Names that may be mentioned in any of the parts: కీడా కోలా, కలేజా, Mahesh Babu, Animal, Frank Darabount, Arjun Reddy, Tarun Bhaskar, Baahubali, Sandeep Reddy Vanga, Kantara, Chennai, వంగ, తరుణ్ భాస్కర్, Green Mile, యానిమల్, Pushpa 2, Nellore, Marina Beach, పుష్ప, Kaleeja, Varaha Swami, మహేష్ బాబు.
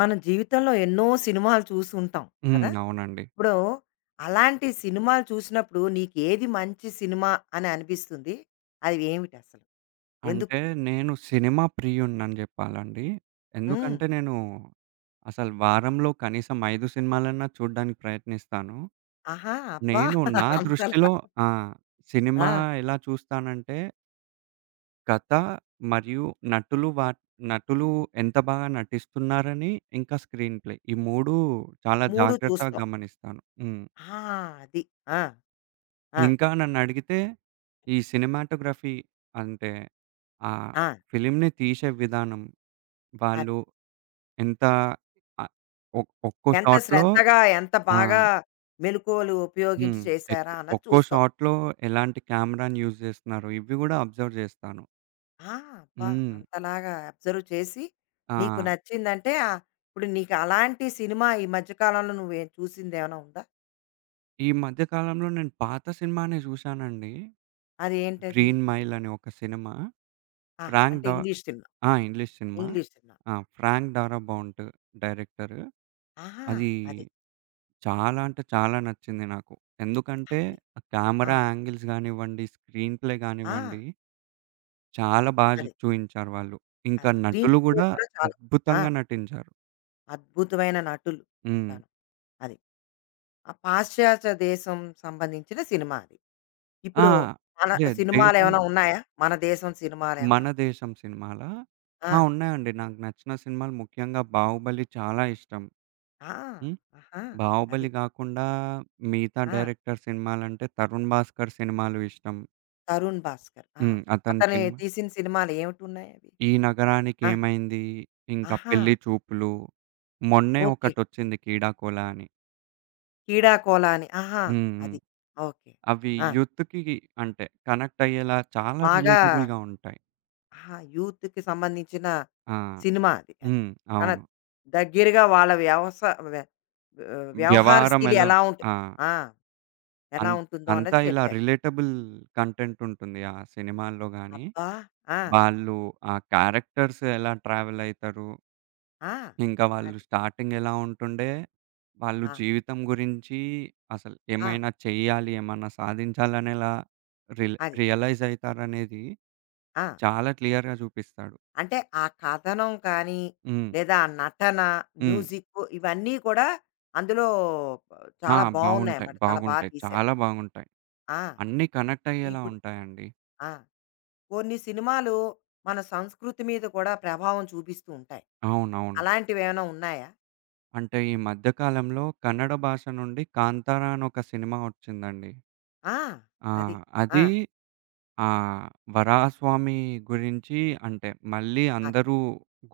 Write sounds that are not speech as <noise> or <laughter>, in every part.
మనం జీవితంలో ఎన్నో సినిమాలు చూసి ఉంటాం హ్మ్. కదా! అవునండి. ఇప్పుడు అలాంటి సినిమాలు చూసినప్పుడు నీకేది మంచి సినిమా అని అనిపిస్తుంది? అది ఏమిటసలు? ఎందుకు? అంటే నేను సినిమా ప్రియుడినని జెప్పాలండి. హ్మ్. ఎందుకంటే నేను అసలు వారంలో కనీసం 5 సినిమాలన్నా చూడ్డానికి ప్రయత్నిస్తాను. ఆహా! అబ్బా! నేను నా <laughs> అంతలా దృష్టిలో ఆ! సినిమా ఆ! ఎలా చూస్తానంటే కథ మరియు నటులు వా నటులు ఎంత బాగా నటిస్తున్నారని, ఇంకా స్క్రీన్ ప్లే ఈ 3 చాలా 3 జాగ్రత్తగా చూస్తావు. గమనిస్తాను. హ్మ్. ఆ! అది. ఆ! ఆ! ఇంకా నన్నడిగితే ఈ సినిమాటోగ్రఫీ అంటే ఆ ఆ! ఫిల్మ్‌ని తీసే విధానం అది. వాళ్ళు ఎంత ఆహ్, ఒక్కో ఎంత షాట్‌లో శ్రద్ధగా, ఎంత ఆ! బాగా మెళకువలు హ్మ్. ఉపయోగించి ఎక్ చేశారా అన్నది ఒక్కో చూస్తావు. షాట్‌లో ఎలాంటి కెమెరాని యూజ్ చేస్తున్నారు ఇవి గూడా అబ్జర్వ్ చేస్తాను. ఆ! అబ్బా! హ్మ్. అంతలాగా అబ్జర్వ్ చేసి ఆ! నీకు నచ్చిందంటే ఇప్పుడు నీకు అలాంటి సినిమా ఈ మధ్య కాలంలో నువ్వే చూసిందేమైనా ఉందా? ఈ మధ్య కాలంలో నేను పాత సినిమానే చూశానండి. అదేంటది? 'గ్రీన్ అది మైల్' అనే ఒక సినిమా. ఆహా! ఫ్రాంక్ అంటే డా ఇంగ్లీష్ సినిమా. ఆ! English cinema. English cinema. ఆ! Frank Darabont director. ఆహా! అది అది. చాలా అంటే చాలా నచ్చింది నాకు. ఎందుకంటే, అది. ఆ ఆ! కెమెరా యాంగిల్స్ గానివ్వండి, స్క్రీన్ ప్లే ఆ! గానివ్వండి చాలా బా జు అది. చూయించారు వాళ్ళు. ఆ ఇంకా స్క్రీన్ నటులు ప్లే గూడా కూడా చాలా ఆ! అద్భుతంగా నటించారు. అద్భుతమైన నటులు హ్మ్. అంతాను. అది. ఆ పాశ్చాత్య దేశం సంబంధించిన సినిమా అది. ఆ! ఇప్పుడు మన యాహ్! సినిమాలేమైనా ఉన్నాయా? మన దేశం సినిమాలేమైనా? 'మన దేశం' సినిమాలా? ఆ! ఆ! ఉన్నాయండి. నాకు నచ్చిన సినిమాలు ముఖ్యంగా 'బాహుబలి' చాలా ఇష్టం. ఆ! హ్మ్. ఆహా! అది. 'బాహుబలి' గాకుండా మిగతా ఆ! డైరెక్టర్ సినిమాలంటే 'తరుణ్ భాస్కర్' సినిమాలు ఇష్టం. 'తరుణ్ భాస్కర్.' ఆహా! హ్మ్. అతని అతను సినిమా తీసిన సినిమాలు ఏమిటున్నాయి అవి? 'ఈ ఆ! నగరానికేమైంది', ఇంకా ఆహా! 'పెళ్లి చూపులు', మొన్నే ఓకే. ఒకటొచ్చింది 'కీడాకోల' అని. 'కీడా కోలా' అని. ఆహా! హ్మ్. హ్మ్. అది. ఓకే. అవి ఆ! యూత్‌కి అంటే కనెక్ట్ అయ్యేలా చాలా బాగా రిలేటబుల్‌గా ఉంటాయి. ఆహా! యూత్‌కి సంబంధించిన ఆ! సినిమా అది. అది. హ్మ్. కానీ అవును. దగ్గరగా వాళ్ళ వ్య వ్యవహారం వ్యవహారశీలి ఎలా ఎలా ఆ! ఉంటుంది ఆ! అన్ ఎలా ఉంటుందో అంతా అన్నది ఇలా చెప్పారు. రిలేటబుల్ కంటెంట్ ఉంటుంది ఆ సినిమాల్లో గాని. అబ్బా! ఆ! వాళ్ళు ఆ క్యారెక్టర్స్ ఎలా ట్రావెల్ అయితారు, ఆ! ఇంకా వాళ్ళు అది. స్టార్టింగ్ ఎలా ఉంటుండే, వాళ్ళు ఆ! జీవితం గురించి అసలు ఆ! ఏమైనా చేయాలి, ఏమన్నా సాధించాలని ఎలా అది. రియలైజ్ అయితారనేది ఆ! చాలా క్లియర్‌గా చూపిస్తాడు. అంటే ఆ కథనం కానీ, హ్మ్. లేదా ఆ నటన, హ్మ్. మ్యూజిక్కు ఇవన్నీ కూడా అందులో ఆ! చాలా బావుంటాయి. బావున్నాయన్నమాట. చాలా బా బాగుంటాయి. తీశారు. చాలా బాగుంటాయి. ఆ! అన్నీ కనెక్ట్ అయ్యేలా ఇప్పుడు ఉంటాయండి. ఆ! కొన్ని సినిమాలు మన సంస్కృతి మీద కూడా ప్రభావం చూపిస్తూ ఉంటాయి. అవునవును. అలాంటివేమైనా ఉన్నాయా? అంటే ఈ మధ్య కాలంలో కన్నడ భాష నుండి 'కాంతారా' అని ఒక సినిమా వచ్చిందండి. ఆ! ఆ! అది. ఆ! అది ఆహ్, వరాహస్వామి గురించి అంటే మళ్ళీ అది. అందరూ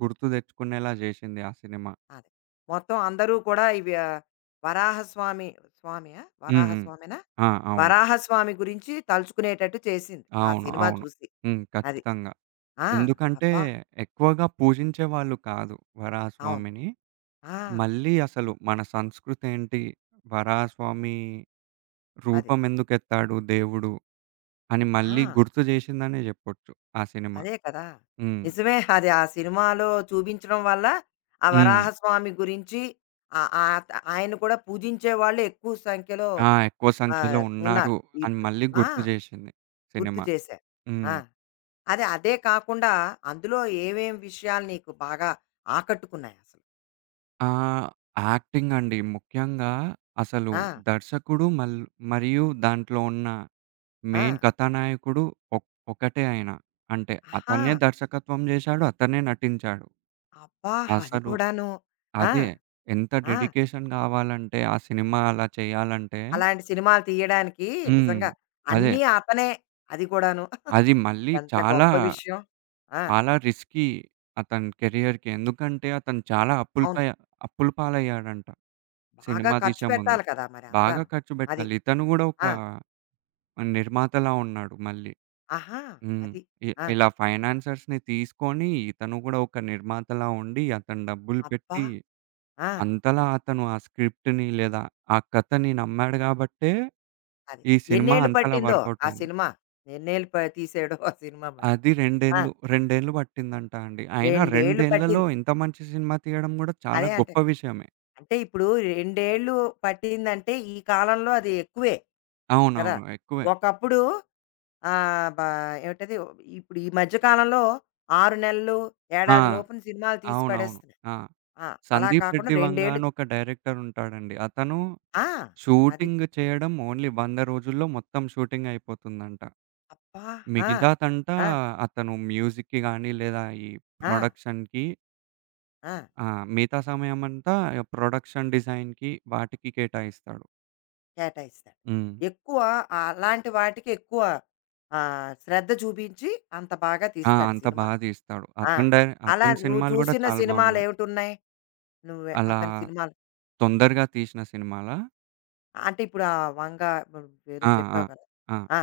గుర్తు తెచ్చుకునేలా జేసింది ఆ సినిమా. అదే. మొత్తం అందరూ కూడా ఇవి వరాహస్వామి స్వామియా? హ్మ్. హ్మ్. వరాహస్వామేనా? ఆ! అవును. వరాహస్వామి గురించి తలుచుకునేటట్టు చేసింది. ఆ అవును. సినిమా అవును. చూసి. హ్మ్. అది. ఖచ్చితంగా. ఆ! ఎందుకంటే అబ్బా! ఎక్కువగా పూజించేవాళ్ళు కాదు అవును. వరాహస్వామిని. ఆ! మళ్ళీ అసలు మన సంస్కృతేంటి? వరాహస్వామి అది. రూపం ఎందుకెత్తాడు దేవుడు అని ఆ! మళ్ళీ గుర్తు జేషిందనే జెప్పొచ్చు ఆ సినిమా. అదే కదా! హ్మ్. నిజమే. అది ఆ సినిమాలో చూపించడం వల్ల, ఆ హ్మ్. వరాహస్వామి గురించి ఆహ్, ఆహ్, త ఆయన కూడా పూజించేవాళ్ళు ఎక్కువ సంఖ్యలో ఆ! ఎక్కువ సంఖ్యలో ఆహ్, ఉన్నారు ఉన్నారు అని ఇప్పుడు. మళ్ళీ ఆ! గుర్తు జేషింది గుర్తు సినిమా. చేశారు. ఆ! హ్మ్. అదే కాకుండా అందులో ఏమేం విషయాలు నీకు బాగా ఆకట్టుకున్నాయసలు? ఆహ్, యాక్టింగ్ అండి. ముఖ్యంగా అసలు ఆ! దర్శకుడు మల్ మరియు దాంట్లో ఉన్న ఆ! మెయిన్ కథానాయకుడు ఒక్ ఒకటే ఆయన. అంటే ఆహా! అతనే దర్శకత్వం జేశాడు. అతనే నటించాడు. అబ్బా! అది అసలు కూడాను. ఆ! అదే. ఎంత ఆ! డెడికేషన్ గావాలంటే, ఆ సినిమా అలా చేయాలంటే అలాంటి సినిమాలు తీయడానికి హ్మ్. నిజంగా అదే. అన్నీ అతనే. అది కూడాను. అది మళ్ళీ ఎంత చాలా, గొప్ప విషయం. ఆ! చాలా రిస్కీ అతని కెరియర్‌కి. ఎందుకంటే, అతను చాలా అప్పుల పై అవును. అప్పుల పాలయ్యాడంట బాగా సినిమా ఖర్చు తీసే ముందు. పెట్టాలి కదా! మరి బాగా అంతాను. ఖర్చు అది. పెట్టాలి. ఇతను గూడా ఒక ఆ! నిర్మాతలా ఉన్నాడు మళ్ళీ. ఆహా! హ్మ్. అది. ఆ! ఇలా ఫైనాన్సర్స్‌ని తీసుకొని, ఇతను గూడా ఒక నిర్మాతలా ఉండి, అతను డబ్బులు అబ్బా! పెట్టి, ఆ! అంతలా అతను ఆ స్క్రిప్ట్‌ని లేదా ఆ కథని నమ్మాడు గాబట్టే అది. ఈ సినిమా ఎన్నేళ్ళు అంతలా పట్టిందో వర్కౌట్ ఆ అయింది. సినిమా? ఎన్నేళ్ళు ప తీసాడో ఆ సినిమా మరి? అది 2 ఆ! ఏళ్ళు, 2 ఏళ్ళు పట్టిందంట అండి. అయినా 2 2 ఏళ్ళు ఏళ్లలో పట్టింది. ఇంత మంచి సినిమా తీయడం గూడా చాలా అదే అంటే, గొప్ప విషయమే. అంటే ఇప్పుడు 2 ఏళ్ళు పట్టిందంటే ఈ కాలంలో అది ఎక్కువే కదా! అవునవును. ఎక్కువే. ఒకప్పుడు ఆ! బా ఏమిటది ఇప్పుడు ఈ మధ్య కాలంలో 6 నెలలు, ఆ! ఏడాది లోపున సినిమాలు తీసి అవునవును. పడేస్తున్నారు. ఆ! ఆ! అలా 'సందీప్ కాకుండా రెడ్డి 2 వంగ' ఏళ్ళు అని ఒక డైరెక్టర్ ఉంటాడండి. అతను ఆ! అది. షూటింగ్ చేయడం ఓన్లీ 100 రోజుల్లో మొత్తం షూటింగ్ అయిపోతుందంట. అబ్బా! ఆ! మిగతాదంతా ఆ! అతను మ్యూజిక్‌కి గానీ, లేదా ఈ ఆ! ప్రొడక్షన్‌కి ఆ! ఆ! మిగతా సమయమంతా ప్రొడక్షన్ డిజైన్‌కి వాటికి కేటాయిస్తాడు. కేటాయిస్తాడు. హ్మ్. ఎక్కువ అలాంటి వాటికి ఎక్కువ శ్రద్ధ చూపించి అంత బాగా ఆ! తీస్తాడు అంత బా సినిమా. తీస్తాడు. ఆ! అలా అతని నువ్వు సినిమాలు గూడా చూసిన చాలా బాగున్నాయి. సినిమాలేవిటున్నాయి? నువ్వే అలా అతని సినిమాలు తొందరగా తీసిన సినిమాలా? అంటే ఇప్పుడు ఆ 'వంగ' ఏదో ఆ! ఆ! చెప్పావు కదా! ఆ! ఆ!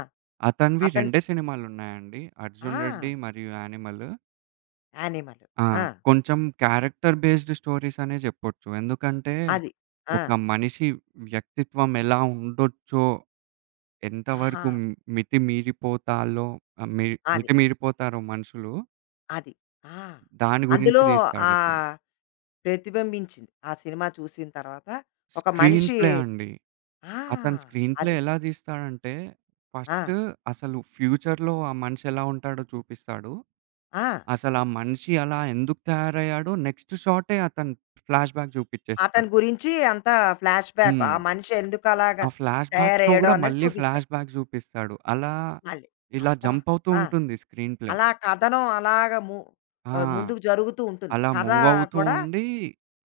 అతనివి అతని 2 సినిమాలున్నాయండి. ఆ! 'అర్జున్ రెడ్డి' మరియు 'యానిమల్'. 'యానిమల్' ఆ! ఆ! కొంచెం క్యారెక్టర్ బేస్డ్ స్టోరీస్ అనే జెప్పొచ్చు. ఎందుకంటే, అది. ఆ! ఒక మనిషి వ్యక్తిత్వం ఎలా ఉండొచ్చో, ఆహా! ఎంతవరకు మ్ మితి మీరిపోతాలో ఆహ్, మి అది. మితిమీరిపోతారో మనుషులు, అది. ఆ! దాని గురించి అందులో తీస్తాడతను. ఆహ్, ప్రతిబింబించింది. ఆ సినిమా చూసిన తర్వాత ఒక స్క్రీన్ మనిషి ప్లే అండి. ఆ! అతను స్క్రీన్ ప్లే అది. ఎలా తీస్తాడంటే, ఆ! ఫస్ట్ అసలు ఫ్యూచర్‌లో ఆ మనిషి ఎలా ఉంటాడో చూపిస్తాడు. ఆ! అసలు ఆ మనిషి అలా ఎందుకు తయారయ్యాడో నెక్స్ట్ షాటే అతను ఫ్లాష్ బ్యాక్ చూపించేస్తాడు. అతని గురించి అంతా ఫ్లాష్ బ్యాక్. హ్మ్. ఆ మనిషి ఆ ఎందుకలాగా ఫ్లాష్ బ్యాక్‌లో తయారయ్యాడో గూడా అన్నది మళ్ళీ ఫ్లాష్ చూపిస్తారు బ్యాక్ చూపిస్తాడు. మళ్ళీ. ఇలా అబ్బా! జంప్ అవుతూ ఆ! ఉంటుంది స్క్రీన్ ప్లే. అలా కథనం అలాగా ము ఆహ్, ఆ! ముందుకు జరుగుతూ ఉంటుంది. అలా కథ మూవ్ అవుతూ కూడా ఉండి,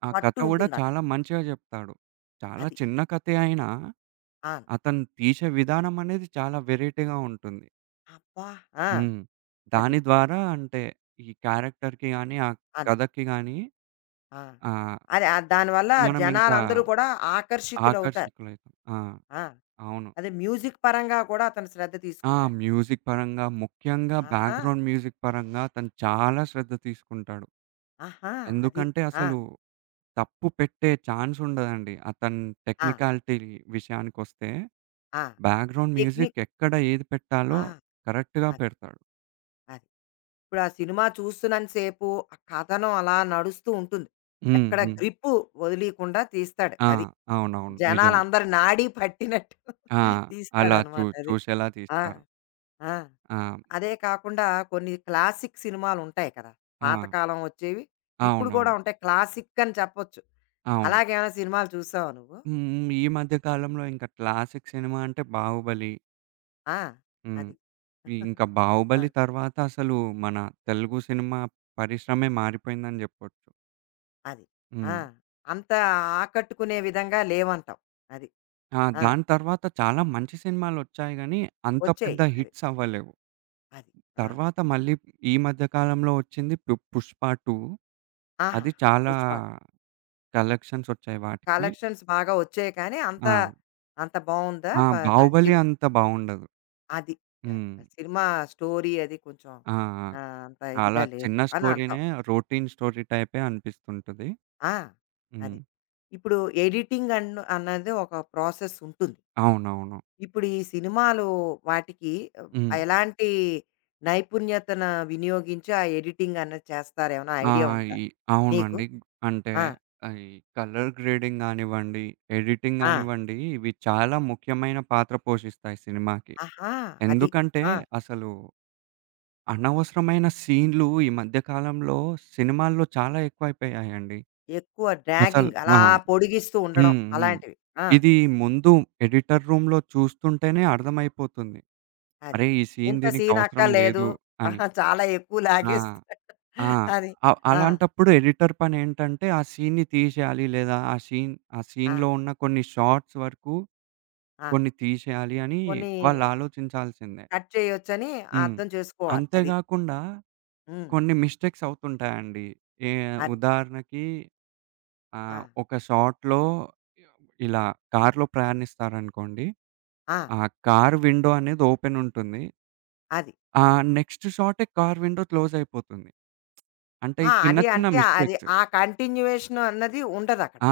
ఆ కథ పట్టు గూడా ఉంటుందక్కడ. చాలా మంచిగా చెప్తాడు. చాలా అది. చిన్న కథే అయినా, అవును. అతను తీసే విధానం అనేది చాలా వెరైటీగా ఉంటుంది. అబ్బా! ఆ! హ్మ్. అది. దాని ద్వారా అంటే ఈ క్యారెక్టర్‌కి గాని, ఆ అది. కథకి గాని ఆ! ఆహ్, దానివల్ల మనమింకా జనాలందరూ కూడా ఆకర్షితులవుతారు. ఆకర్షికులైతాం. ఆ! ఆ! అవును. అదే మ్యూజిక్ పరంగా కూడా అతను శ్రద్ధ ఆ! తీసుకుంటాడు. మ్యూజిక్ పరంగా ముఖ్యంగా ఆహా! బ్యాక్‌గ్రౌండ్ మ్యూజిక్ పరంగా తను చాలా శ్రద్ధ తీసుకుంటాడు. ఆహా! అది. ఎందుకంటే ఆ! అసలు తప్పు పెట్టే ఛాన్స్ ఉండదండి. అతని ఆ! టెక్నికాలిటీ విషయానికొస్తే ఆ! బ్యాక్‌గ్రౌండ్ మ్యూజిక్ టెక్నిక్ ఎక్కడ ఏది పెట్టాలో ఆ! కరెక్ట్‌గా అది. పెడతాడు. అది. ఇప్పుడు ఆ సినిమా చూస్తున్నంత సేపు ఆ కథనం అలా నడుస్తూ ఉంటుంది. హ్మ్. ఎక్కడ హ్మ్. గ్రిప్పు వదిలీకుండా తీస్తాడు. ఆ! అది. అవునవును. నిజమే. జనాలందరి నాడి పట్టినట్టు ఆ! <laughs> అలా తీస్తాడనమాట అది. చూసేలా ఆ! తీస్తారు. ఆ! ఆ! అదే కాకుండా కొన్ని క్లాసిక్ సినిమాలుంటాయి కదా! ఆ! పాతకాలం వచ్చేవి. ఇప్పుడు అవునవును. కూడా ఉంటాయి. క్లాసిక్ అని చెప్పొచ్చు. అవును. అలాగేమైనా సినిమాలు చూసావా నువ్వు? హ్మ్. హ్మ్. ఈ మధ్య కాలంలో ఇంకా క్లాసిక్ సినిమా అంటే 'బాహుబలి'. ఆ! హ్మ్. అది. ఇంకా ఆ! 'బాహుబలి' తర్వాత అసలు మన తెలుగు సినిమా పరిశ్రమే మారిపోయిందని జెప్పొచ్చు. అది. ఆ! హ్మ్. అంత ఆకట్టుకునే విధంగా లేవంటావు. అది. ఆ! ఆ! దాని తర్వాత చాలా మంచి సినిమాలొచ్చాయి గానీ, అంత వచ్చేయి. పెద్ద అది. హిట్స్ అవ్వలేవు. అది. ఆ! తర్వాత మళ్ళీ ఈ మధ్య కాలంలో వచ్చింది 'పుష్ప 2'. అది ఆహాహా! చాలా 'పుష్ప' కలెక్షన్స్ ఒచ్చాయి వాటికి. కలెక్షన్స్ బాగా వచ్చాయి కానీ అంత, ఆ! అంత బావుందా? ఆ! బ మరి 'బాహుబలి' సినిమా అంత బావుండదు. అది. యాహ్! హ్మ్. సినిమా స్టోరీ అది కొంచెం ఆ! ఆ! అంత చాలా ఇదిగా లేదు చిన్న అని అంటావు. స్టోరీనే రొటీన్ స్టోరీ టైపే అనిపిస్తుంటది. ఆ! అది. హ్మ్. ఇప్పుడు ఎడిటింగ్ అన్ అన్నది ఒక ప్రాసెస్ ఉంటుంది. అవునవును. ఇప్పుడు ఈ సినిమాలు వాటికి హ్మ్. ఎలాంటి నైపుణ్యతను వినియోగించి ఆ ఎడిటింగ్ అన్నది చేస్తారు? ఏమైనా ఆ! ఐడియా ఉందా ఈ నీకు? అవునండి. అంటే ఆ! ఈ కలర్ గ్రేడింగ్ గానివ్వండి, ఎడిటింగ్ ఆ! గానివ్వండి, ఇవి చాలా ముఖ్యమైన పాత్ర పోషిస్తాయి సినిమాకి. ఆహా! అది. ఎందుకంటే ఆ! అసలు అనవసరమైన సీన్‌లు ఈ మధ్య కాలంలో సినిమాల్లో చాలా ఎక్కువైపోయాయండి. ఎక్కువ అసలు డ్రాగింగ్ అలా ఆ! పొడిగిస్తూ ఉండడం హ్మ్. హ్మ్. అలాంటివి. ఆ! ఇది ముందు ఎడిటర్ రూమ్‌లో చూస్తుంటేనే అర్థమైపోతుంది. అది. అరే! ఈ సీన్ ఇంత సీన్ దీనికవసరం అక్కర్లేదు. లేదు అని. ఆహా! చాలా ఎక్కువ ఆ! లాగేస్తున్నాడు. ఆ! అది. ఆ! అలాంటప్పుడు ఎడిటర్ పనేంటంటే, ఆ సీన్‌ని తీసేయాలి లేదా ఆ సీన్ ఆ ఆ! సీన్‌లో ఉన్న కొన్ని షార్ట్స్ వరకు ఆ! కొన్ని తీసేయాలి అని కొన్ని వాళ్ళు ఆలోచించాల్సిందే. కట్ చేయొచ్చని హ్మ్. అర్థం చేసుకోవాలి. అది. అంతేగాకుండా హ్మ్. కొన్ని మిస్టేక్స్ అవుతుంటాయండి. ఏ అది. ఉదాహరణకి ఆ! ఒక షాట్‌లో ఇలా కారులో ప్రయాణిస్తారనుకోండి. ఆ! ఆ కారు విండో అనేది ఓపెనుంటుంది. అది. ఆ నెక్స్ట్ షాటే కారు విండో క్లోజయిపోతుంది. అంటే ఈ ఆ! చిన్న అది చిన్న అంటే అది మిస్టేక్స్. ఆ కంటిన్యూయేషన్ అన్నది ఉండదక్కడ. ఆ!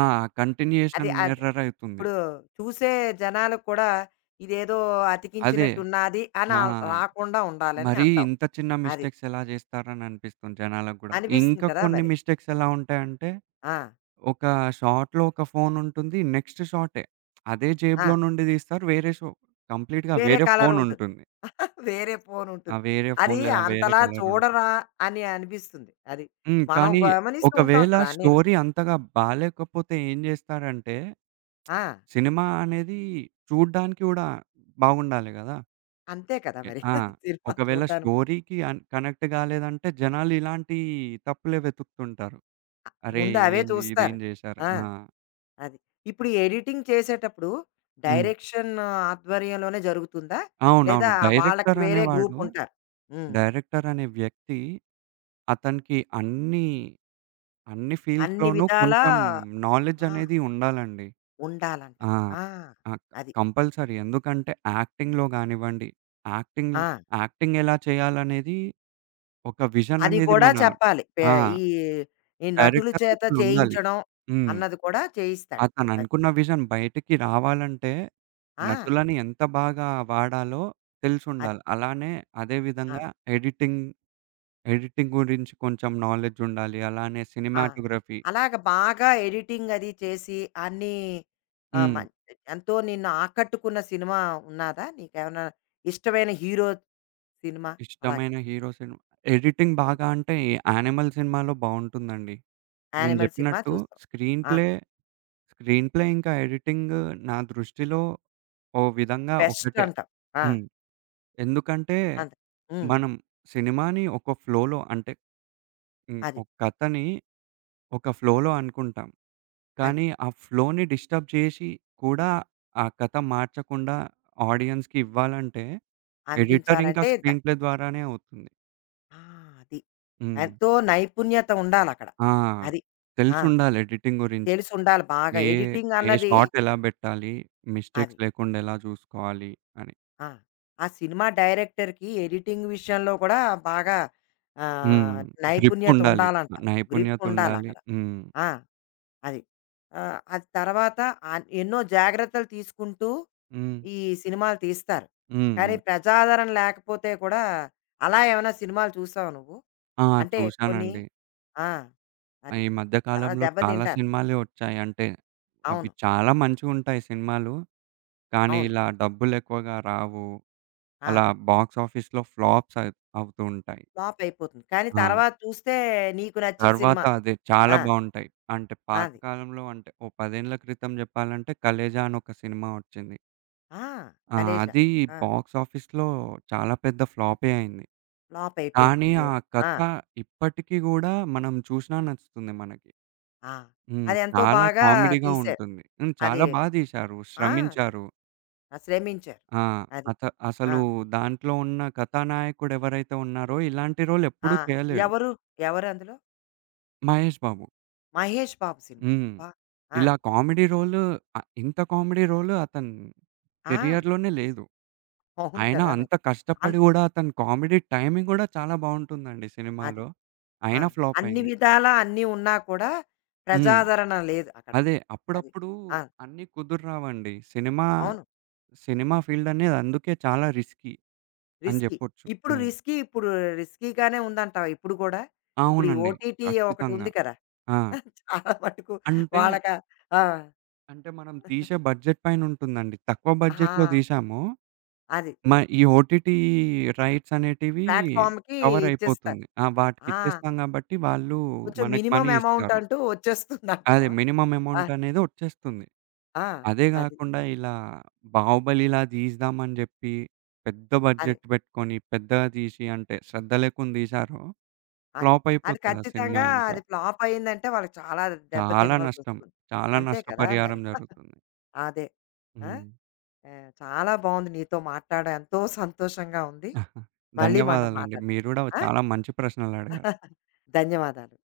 అది కంటిన్యూయేషన్ అది ఎర్రర్ అయితుంది. ఇప్పుడు చూసే జనాలకు కూడా ఇదేదో అదే. అతికించినట్టున్నాది అని ఆ! రాకుండా ఉండాలని మరీ అంటావు. ఇంత చిన్న అది. మిస్టేక్స్ ఎలా జేస్తారని అనిపిస్తుంది జనాలకు గూడా. అనిపిస్తుంది ఇంకా కదా కొన్ని మరి. మిస్టేక్స్ ఎలా ఉంటాయంటే, ఆ! ఒక షాట్‌లో ఒక ఫోన్ ఉంటుంది. నెక్స్ట్ షాటే. అదే ఆ! జేబులో నుండి తీస్తారు. వేరే షో కంప్లీట్‌గా వేరే వేరే కలర్ ఫోన్ ఉంటుంది. ఉంటుంది. <laughs> వేరే ఫోన్ ఆ ఉంటుంది. వేరే ఫోన్ అది లేదా వేరే అంతలా కలర్ ఉంటుంది. చూడరా అని అనిపిస్తుంది. అది. హ్మ్. మనం కానీ గమనిస్తూ ఉంటాం ఒకవేళ కదా అన్నీను. స్టోరీ అంతగా బాలేకపోతే ఏం జేస్తారంటే, ఆ! సినిమా అనేది చూడ్డానికి గూడా బాగుండాలి గదా! అంతే కదా ఓకే. మరి ఆ! <laughs> సినిమా ఒకవేళ చూడ్డానికి. స్టోరీకి కనెక్ట్ గాలేదంటే జనాలు ఇలాంటి తప్పులే వెతుకుతుంటారు. అరే! ముందు అవే ఏంది ఇదేం చూస్తారు. జేశారు ఆ! ఆ! అది. ఇప్పుడు ఎడిటింగ్ చేసేటప్పుడు హ్మ్. డైరెక్షన్ ఆధ్వర్యంలోనే జరుగుతుందా? లేదా అవునవును. వాళ్ళకి వేరే గ్రూప్ ఉంటారు. హ్మ్. డైరెక్టర్ అనే వ్యక్తి అతనికి అన్ని అన్ని ఫీల్డ్స్‌లోనూ విధాలా కొంచెం నాలెడ్జ్ ఆ! అనేది ఉండాలండి. ఆ! ఉండాలంటారు. ఆ! ఆ! అది. కంపల్సరీ. ఎందుకంటే యాక్టింగ్‌లో గానివ్వండి, యాక్టింగ్ ఆ! యాక్టింగ్ ఎలా చేయాలనేది ఒక విజన్ అది అనేది కూడా మన చెప్పాలి. ఆ! ఈ, ఈ నటుల డైరెక్టర్ చేత ఒకళ్ళుండాలి. చేయించడం హ్మ్. అన్నది కూడా చేయిస్తాడు. అది. అతననుకున్న విజన్ బయటికి రావాలంటే, ఆ! నటులని ఎంత బాగా వాడాలో అది. తెలిసుండాలి. అలానే అదే ఆ! విధంగా ఎడిటింగ్, ఎడిటింగ్ గురించి కొంచెం నాలెడ్జుండాలి. అలానే ఆ! సినిమాటోగ్రఫీ అలాగ బాగా ఎడిటింగ్ అది చేసి అన్నీ ఆహ్, హ్మ్. మం ఎంతో నిన్ను ఆకట్టుకున్న సినిమా ఉన్నాదా? నీకేమన్నా ఇష్టమైన హీరో సినిమా అలాగా? ఇష్టమైన హీరో సినిమా ఎడిటింగ్ హ్మ్. బాగా అంటే ఈ 'యానిమల్' సినిమాలో బావుంటుందండి. నేను యానిమల్ సినిమా జెప్పినట్టు చూసావు. స్క్రీన్ ఆ! ప్లే, స్క్రీన్ ప్లే ఇంకా ఎడిటింగ్ నా దృష్టిలో ఓ విధంగా బెస్ట్ ఒకటే. అంటావు. ఆ! హ్మ్. ఎందుకంటే అంతే. హ్మ్. మనం సినిమాని ఒక ఫ్లోలో అంటే హ్మ్, అది. ఒక కథని ఒక ఫ్లోలో అనుకుంటాం. అది. కానీ ఆ ఫ్లోని డిస్టర్బ్ చేసి కూడా ఆ కథ మార్చకుండా ఆడియన్స్‌కి ఇవ్వాలంటే ఎడిటర్ ఇంకా అందించాలంటే ద స్క్రీన్ ప్లే ద్వారానే అవుతుంది. ఆ! అది. హ్మ్. ఎంతో నైపుణ్యత ఉండాలక్కడ. ఆ! అది. ఆ! తెలిసుండాలి ఎడిటింగ్ గురించి. తెలిసుండాలి బాగా ఏ ఎడిటింగ్ ఏ అన్నది షాట్ ఎలా బెట్టాలి? అది. మిస్టేక్స్ లేకుండా ఎలా చూసుకోవాలి అని. ఆ! ఆ సినిమా డైరెక్టర్‌కి ఎడిటింగ్ విషయంలో కూడా బాగా హ్మ్. ఆహ్, గ్రిప్ నైపుణ్యత ఉండాలి. ఉండాలంట. గ్రిప్ నైపుణ్యత ఉండాలి. ఉండాలక్కడ. హ్మ్. ఆ! అది. అది తర్వాత ఆన్ ఎన్నో జాగ్రత్తలు తీసుకుంటూ హ్మ్. ఈ సినిమాలు తీస్తారు. హ్మ్. కానీ హ్మ్. ప్రజాదరణ లేకపోతే కూడా అలా ఏమైనా సినిమాలు చూసావా నువ్వు? ఆ! అంటే కొన్ని చూశానండి. ఆ! ఆ! అది. ఈ మధ్య చాలా కాలంలో చాలా దెబ్బతింటారు. సినిమాలే వచ్చాయి. అంటే, అవి అవును. చాలా మంచిగుంటాయి సినిమాలు. కానీ అవును. ఇలా డబ్బులెక్కువగా రావు. ఆ! అలా బాక్స్ ఆఫీస్‌లో ఫ్లాప్స్ అయి అవుతూ ఉంటాయి. ఫ్లాప్ అయిపోతుంది. కానీ ఆ! తర్వాత చూస్తే నీకు నచ్చిన తర్వాత సినిమా. అదే చాలా ఆ! బావుంటాయి. అంటే పాత అది. కాలంలో అంటే, ఓ 10 ఏళ్ల క్రితం జెప్పాలంటే 'కలేజా' అని ఒక సినిమా వచ్చింది. ఆ! ఆ! కలేజా. అది ఆ! బాక్స్ ఆఫీస్‌లో చాలా పెద్ద ఫ్లాపే అయింది. ఫ్లాప్ అయిపోయింది. కానీ అయ్యో! ఆ ఆ! కథ ఇప్పటికి గూడా మనం చూసినా నచ్చుతుంది మనకి. ఆ! హ్మ్. అదెంతో చాలా బాగా కామెడీగా తీశారు. ఉంటుంది. హ్మ్. అది చాలా బా తీశారు. ఆ! శ్రమించారు. శ్రమించారు. ఆ! అది. అత ఆ! అసలు దాంట్లో ఉన్న కథానాయకుడెవరైతే ఉన్నారో ఇలాంటి రోల్ ఆ! ఎప్పుడూ చేయలేడు. ఎవరు? ఎవరు అందులో? మహేష్ బాబు. మహేష్ బాబు సినిమా. హ్మ్. అబ్బా! ఆ! ఇలా కామెడీ రోలు ఇంత కామెడీ రోలు అతని ఆ! కెరియర్‌లోనే లేదు. అవును అయినా కదా! మరి. అంత అన్ కష్టపడి గూడా అతని కామెడీ టైమింగ్ గూడా చాలా బావుంటుందండి అది. సినిమాలో. ఆ! అయినా ఫ్లాప్ అన్ని అయింది. విధాలా అన్నీ ఉన్నా కూడా హ్మ్. ప్రజాదరణ లేదు అక్కడ. అదే అది. అప్పుడప్పుడు ఆ! అన్నీ కుదుర్రావండి. సినిమా అవును. సినిమా ఫీల్డనేది అందుకే చాలా రిస్కీ అని రిస్కీ. జెప్పొచ్చు. హ్మ్. ఇప్పుడు రిస్కీగానే ఉందంటావా ఇప్పుడు గూడా? ఇప్పుడు ఈ అవునండి. ఓటీటీ ఖచ్చితంగా. ఒకటుంది కదా! ఆ! చాలా మటుకు అంటే, వాళ్ళకా ఆ! అంటే మనం తీసే బడ్జెట్ పైనుంటుందండి. తక్కువ బడ్జెట్‌లో ఆ! దీశాము. అది. మ ఈ ఓటీటీ రైట్స్ అనేటివి ప్లాట్‌ఫార్మ్‌కి ఇచ్చేస్తారు. కవరయిపోతుంది. ఆ! ఆ! వాటికిచ్చేస్తాం గాబట్టి వాళ్ళు కొంచెం మనకి మినిమమ్ మనీ అమౌంట్ ఇస్తారు. అంటూ అదే వచ్చేస్తుందంటావా? మినిమమ్ ఆ! అమౌంటనేది ఒచ్చేస్తుంది. ఆ! అదే అది. గాకుండా ఇలా 'బాహుబలి'లా దీస్తామని జెప్పి, పెద్ద అది. బడ్జెట్ బెట్టుకొని, పెద్దగా తీసి అంటే శ్రద్ధ లేకుండా తీశారో అది. ఫ్లాప్ అది అయిపోతది ఆ సినిమా ఖచ్చితంగా ఇంకా. అది ఫ్లాప్ అయిందంటే వాళ్ళకి చాలా దెబ్బ చాలా నష్టం. తినవలసొస్తుంది. చాలా అంతే కదా నష్టపరిహారం మరి. జరుగుతుంది. అదే. ఆ! హ్మ్. చాలా బావుంది నీతో మాట్లాడడం. ఎంతో సంతోషంగా ఉంది. <laughs> మళ్ళీ మనం ధన్యవాదాలండి. మాట్లాడుకుందాం. మీరు గూడా ఆ! చాలా మంచి ప్రశ్నలడిగారు. <laughs> ధన్యవాదాలు.